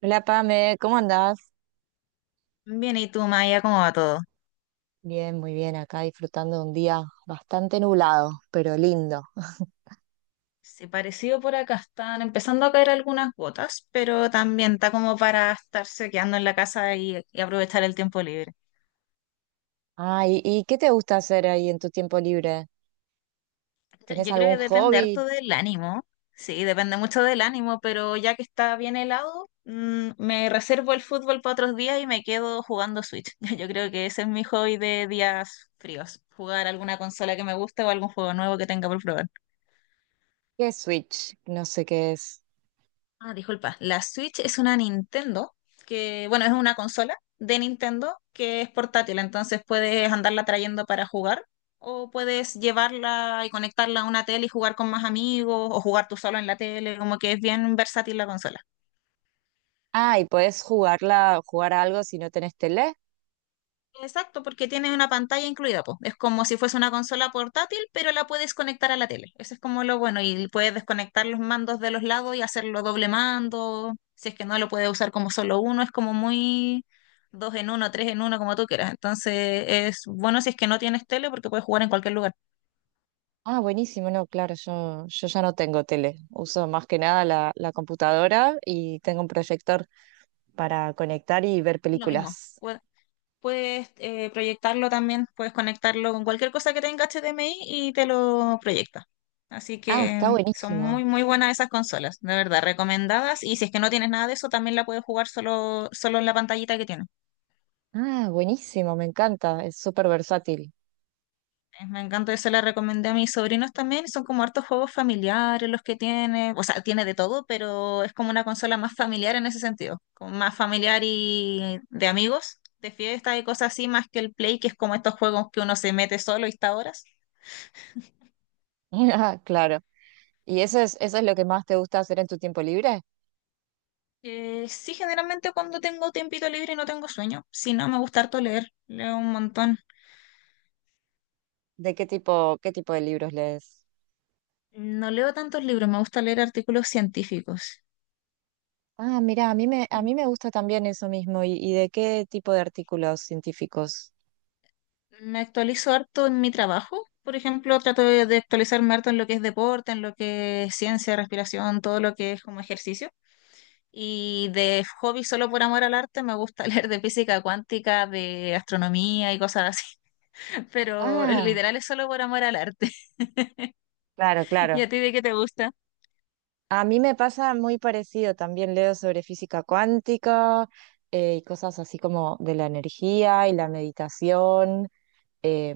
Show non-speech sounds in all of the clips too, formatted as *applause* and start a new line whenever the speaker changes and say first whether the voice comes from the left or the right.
right: Hola Pame, ¿cómo andás?
left: Bien, ¿y tú, Maya, cómo va todo?
right: Bien, muy bien, acá disfrutando de un día bastante nublado, pero lindo.
left: Sí, parecido por acá, están empezando a caer algunas gotas, pero también está como para estarse quedando en la casa y aprovechar el tiempo libre.
right: Ay, ¿y qué te gusta hacer ahí en tu tiempo libre?
left: Yo
right: ¿Tenés
left: yo creo
right: algún
left: que depende
right: hobby?
left: harto del ánimo, sí, depende mucho del ánimo, pero ya que está bien helado, me reservo el fútbol para otros días y me quedo jugando Switch. *laughs* Yo creo que ese es mi hobby de días fríos, jugar alguna consola que me guste o algún juego nuevo que tenga por probar.
right: ¿Qué es Switch? No sé qué es.
left: Ah, disculpa. La Switch es una Nintendo, que bueno, es una consola de Nintendo que es portátil, entonces puedes andarla trayendo para jugar o puedes llevarla y conectarla a una tele y jugar con más amigos o jugar tú solo en la tele, como que es bien versátil la consola.
right: Ah, ¿y podés jugarla, jugar a algo si no tenés tele?
left: Exacto, porque tiene una pantalla incluida, po. Es como si fuese una consola portátil, pero la puedes conectar a la tele. Eso es como lo bueno, y puedes desconectar los mandos de los lados y hacerlo doble mando. Si es que no lo puedes usar como solo uno, es como muy dos en uno, tres en uno, como tú quieras. Entonces es bueno si es que no tienes tele porque puedes jugar en cualquier lugar.
right: Ah, buenísimo, no, claro, yo ya no tengo tele. Uso más que nada la computadora y tengo un proyector para conectar y ver
left: Lo mismo.
right: películas.
left: Puedes proyectarlo también, puedes conectarlo con cualquier cosa que tenga HDMI y te lo proyecta. Así
right: Ah,
left: que
right: está
left: son
right: buenísimo.
left: muy, muy buenas esas consolas, de verdad, recomendadas. Y si es que no tienes nada de eso, también la puedes jugar solo, solo en la pantallita que tiene.
right: Ah, buenísimo, me encanta, es súper versátil.
left: Me encanta, eso la recomendé a mis sobrinos también. Son como hartos juegos familiares los que tiene. O sea, tiene de todo, pero es como una consola más familiar en ese sentido. Como Más familiar y de amigos, de fiesta y cosas así, más que el Play, que es como estos juegos que uno se mete solo y está horas.
right: *laughs* Claro. ¿Y eso es lo que más te gusta hacer en tu tiempo libre?
left: Sí, generalmente cuando tengo tiempito libre y no tengo sueño. Si no, me gusta harto leer. Leo un montón.
right: ¿De qué tipo de libros lees?
left: No leo tantos libros, me gusta leer artículos científicos.
right: Ah, mira, a mí me gusta también eso mismo. ¿Y de qué tipo de artículos científicos?
left: Me actualizo harto en mi trabajo. Por ejemplo, trato de actualizarme harto en lo que es deporte, en lo que es ciencia, respiración, todo lo que es como ejercicio. Y de hobby, solo por amor al arte, me gusta *laughs* leer de física cuántica, de astronomía y cosas así. *laughs* Pero
right: Ah,
left: literal es solo por amor al arte.
right: claro,
left: *laughs* ¿Y a
right: claro.
left: ti de qué te gusta?
right: A mí me pasa muy parecido. También leo sobre física cuántica, y cosas así como de la energía y la meditación. Eh,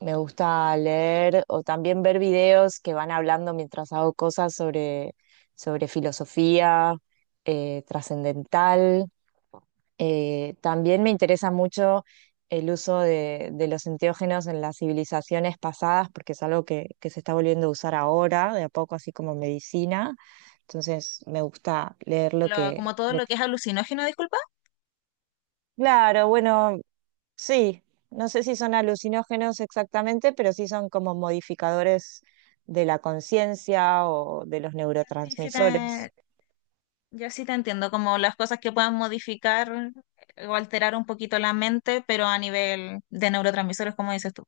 right: Me gusta leer o también ver videos que van hablando mientras hago cosas sobre, sobre filosofía, trascendental. También me interesa mucho el uso de los enteógenos en las civilizaciones pasadas, porque es algo que se está volviendo a usar ahora, de a poco, así como medicina. Entonces me gusta leer lo
left: Lo-
right: que,
left: como todo lo que es alucinógeno, disculpa.
right: claro, bueno, sí, no sé si son alucinógenos exactamente, pero sí son como modificadores de la conciencia o de los
left: Sí, sí
right: neurotransmisores.
left: te, yo sí te entiendo, como las cosas que puedan modificar o alterar un poquito la mente, pero a nivel de neurotransmisores, como dices tú.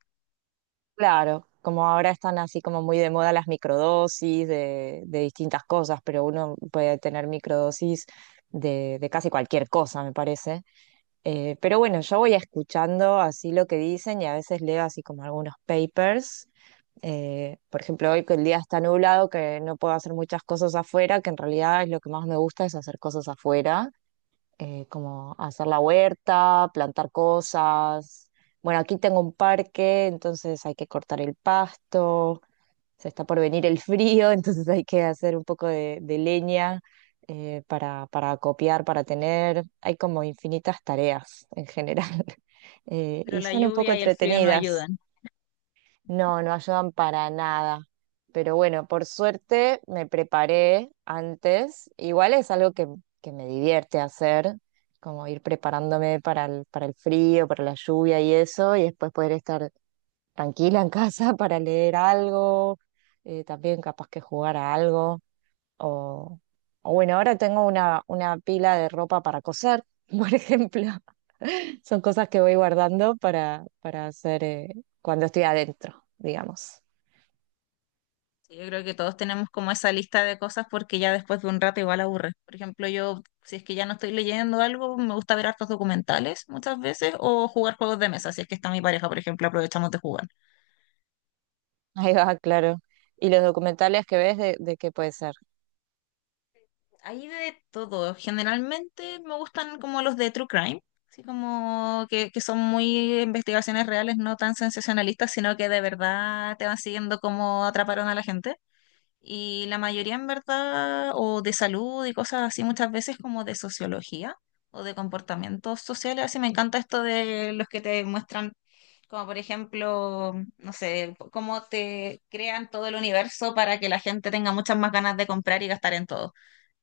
right: Claro, como ahora están así como muy de moda las microdosis de distintas cosas, pero uno puede tener microdosis de casi cualquier cosa, me parece. Pero bueno, yo voy escuchando así lo que dicen y a veces leo así como algunos papers. Por ejemplo, hoy que el día está nublado, que no puedo hacer muchas cosas afuera, que en realidad es lo que más me gusta es hacer cosas afuera, como hacer la huerta, plantar cosas. Bueno, aquí tengo un parque, entonces hay que cortar el pasto, se está por venir el frío, *laughs* entonces hay que hacer un poco de leña, para copiar, para tener. Hay como infinitas tareas en general. *laughs*
left: Pero
right: Y
left: la
right: son un poco
left: lluvia y el frío no
right: entretenidas.
left: ayudan.
right: No, no ayudan para nada. Pero bueno, por suerte me preparé antes. Igual es algo que me divierte hacer, como ir preparándome para el frío, para la lluvia y eso, y después poder estar tranquila en casa *laughs* para leer algo, también capaz que jugar a algo. O, o bueno, ahora tengo una pila de ropa para coser, *laughs* por ejemplo. Son cosas que voy guardando para hacer, cuando estoy adentro, digamos.
left: Sí, yo creo que todos tenemos como esa lista de cosas porque ya después de un rato igual aburre. Por ejemplo, yo, si es que ya no estoy leyendo algo, me gusta ver hartos documentales muchas veces o jugar juegos de mesa, si es que está mi pareja, por ejemplo, aprovechamos de jugar.
right: Ahí va, claro. ¿Y los documentales que ves de qué puede ser?
left: Hay de todo. Generalmente me gustan como los de True Crime, así como que son muy investigaciones reales, no tan sensacionalistas, sino que de verdad te van siguiendo cómo atraparon a la gente. Y la mayoría en verdad, o de salud y cosas así, muchas veces como de sociología o de comportamientos sociales. Así me encanta esto de los que te muestran como por ejemplo, no sé, cómo te crean todo el universo para que la gente tenga muchas más ganas de comprar y gastar en todo.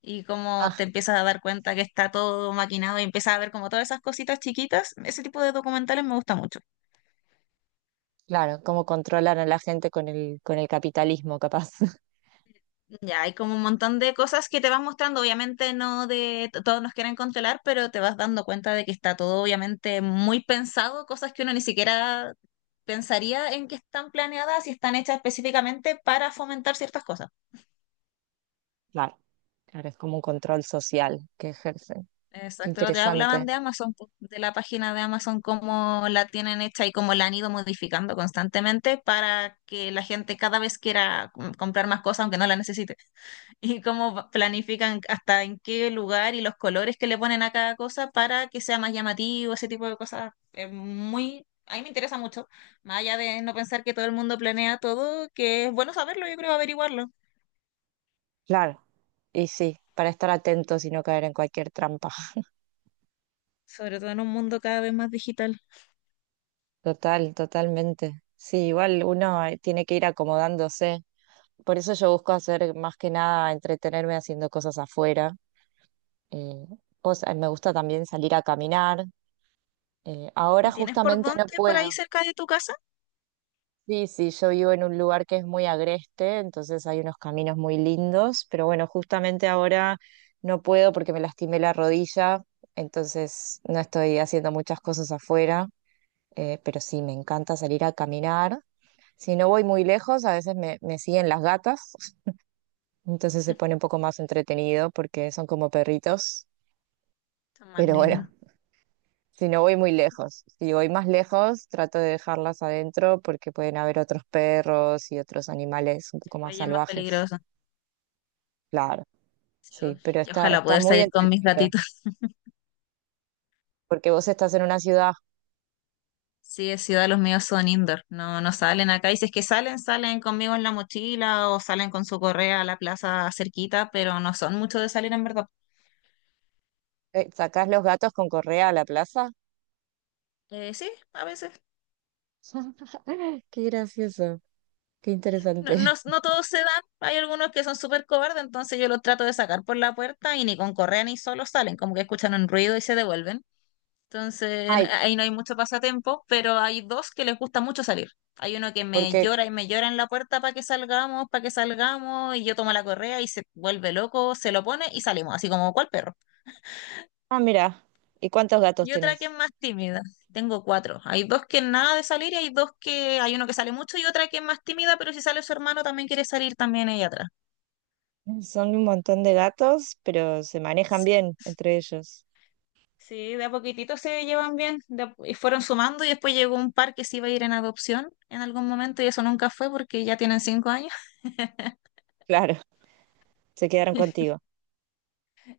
left: Y cómo
right: Ah,
left: te empiezas a dar cuenta que está todo maquinado y empiezas a ver como todas esas cositas chiquitas. Ese tipo de documentales me gusta mucho.
right: claro, cómo controlan a la gente con el capitalismo, capaz. *laughs*
left: Ya, hay como un montón de cosas que te van mostrando. Obviamente no de t- todos nos quieren controlar, pero te vas dando cuenta de que está todo obviamente muy pensado, cosas que uno ni siquiera pensaría en que están planeadas y están hechas específicamente para fomentar ciertas cosas.
right: Claro, claro, es como un control social que ejercen. Qué
left: Exacto, lo te hablaban
right: interesante.
left: de Amazon, po, de la página de Amazon, cómo la tienen hecha y cómo la han ido modificando constantemente para que la gente cada vez quiera com- comprar más cosas aunque no la necesite. *laughs* Y cómo va- planifican hasta en qué lugar y los colores que le ponen a cada cosa para que sea más llamativo, ese tipo de cosas. Es muy, a mí me interesa mucho, más allá de no pensar que todo el mundo planea todo, que es bueno saberlo, yo creo averiguarlo,
right: Claro, y sí, para estar atentos y no caer en cualquier trampa.
left: sobre todo en un mundo cada vez más digital.
right: Total, totalmente. Sí, igual uno, tiene que ir acomodándose. Por eso yo busco hacer más que nada entretenerme haciendo cosas afuera, eh, o sea, me gusta también salir a caminar. Ahora
left: ¿Y tienes por
right: justamente no
left: dónde por ahí
right: puedo.
left: cerca de tu casa?
right: Sí, sí, yo vivo en un lugar que es muy agreste, entonces hay unos caminos muy lindos, pero bueno, justamente ahora no puedo porque me lastimé la rodilla, entonces no estoy haciendo muchas cosas afuera, pero sí, me encanta salir a caminar. Si no voy muy lejos, a veces me siguen las gatas, entonces se pone un poco más entretenido porque son como perritos,
left: Está más
right: pero bueno,
left: lindo.
right: si no voy muy lejos, si voy más lejos, trato de dejarlas adentro porque pueden haber otros perros y otros animales un poco más
left: Playa es más
right: salvajes.
left: peligroso.
right: Claro,
left: Sí, uf,
right: sí, pero
left: y
right: está,
left: ojalá
right: está
left: poder
right: muy
left: salir con mis
right: entretenida
left: gatitos. *laughs*
right: porque vos estás en una ciudad,
left: Sí, de ciudad los míos son indoor, no, no salen acá. Y si es que salen, salen conmigo en la mochila o salen con su correa a la plaza cerquita, pero no son mucho de salir en verdad.
right: sacás los gatos con correa a la plaza.
left: Sí, a veces.
right: *laughs* Qué gracioso, qué
left: No,
right: interesante.
left: no,
right: *laughs*
left: no todos se dan, hay algunos que son súper cobardes, entonces yo los trato de sacar por la puerta y ni con correa ni solo salen, como que escuchan un ruido y se devuelven. Entonces, n-
right: Ay,
left: ahí no hay mucho pasatiempo, pero hay dos que les gusta mucho salir. Hay uno que me
right: porque,
left: llora y me llora en la puerta para que salgamos, y yo tomo la correa y se vuelve loco, se lo pone y salimos, así como cual perro.
right: ah, mira, ¿y cuántos gatos
left: Y otra que es
right: tenés?
left: más tímida. Tengo cuatro. Hay dos que nada de salir y hay dos que hay uno que sale mucho y otra que es más tímida, pero si sale su hermano también quiere salir también ella atrás.
right: Son un montón de gatos, pero se manejan
left: Sí.
right: bien entre ellos.
left: Sí, de a poquitito se llevan bien de a- y fueron sumando y después llegó un par que se iba a ir en adopción en algún momento y eso nunca fue porque ya tienen 5 años.
right: Claro, se quedaron
left: *laughs*
right: contigo.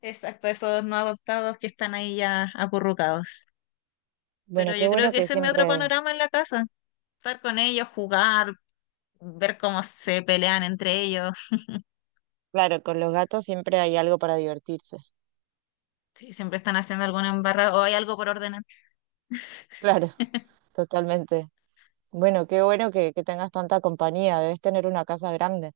left: Exacto, esos no adoptados que están ahí ya acurrucados.
right: Bueno,
left: Pero
right: qué
left: yo creo
right: bueno
left: que
right: que
left: ese es mi otro
right: siempre.
left: panorama en la casa. Estar con ellos, jugar, ver cómo se pelean entre ellos,
right: Claro, con los gatos siempre hay algo para divertirse. *laughs*
left: si siempre están haciendo alguna embarrada o hay algo por ordenar.
right: Claro, totalmente. Bueno, qué bueno que tengas tanta compañía. Debes tener una casa grande.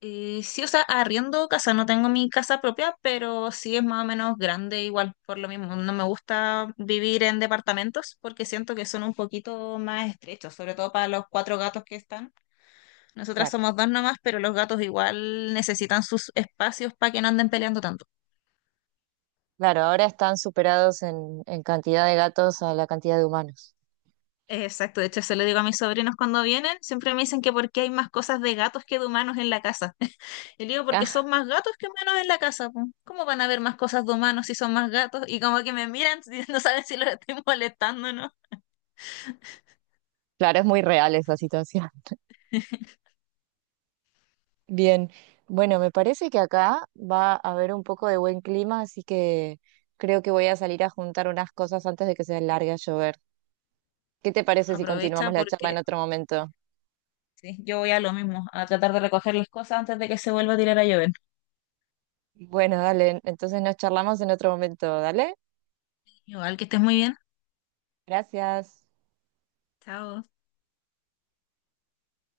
left: Y sí, o sea, arriendo casa, no tengo mi casa propia, pero sí es más o menos grande igual, por lo mismo. No me gusta vivir en departamentos porque siento que son un poquito más estrechos, sobre todo para los cuatro gatos que están. Nosotras
right: Claro,
left: somos dos nomás, pero los gatos igual necesitan sus espacios para que no anden peleando tanto.
right: claro, ahora están superados en cantidad de gatos a la cantidad de humanos.
left: Exacto, de hecho se lo digo a mis sobrinos cuando vienen, siempre me dicen que por qué hay más cosas de gatos que de humanos en la casa. *laughs* Y le digo porque
right: Ah,
left: son más gatos que humanos en la casa, po. ¿Cómo van a haber más cosas de humanos si son más gatos? Y como que me miran, *laughs* si no saben si los estoy molestando o no.
right: claro, es muy real esa situación. *laughs* Bien, bueno, me parece que acá va a haber un poco de buen clima, así que creo que voy a salir a juntar unas cosas antes de que se largue a llover. ¿Qué te parece si continuamos
left: Aprovecha
right: la charla en
left: porque
right: otro momento?
left: sí, yo voy a lo mismo, a tratar de recoger las cosas antes de que se vuelva a tirar a llover.
right: Bueno, dale, entonces nos charlamos en otro momento, dale.
left: Igual que estés muy bien.
right: Gracias.
left: Chao.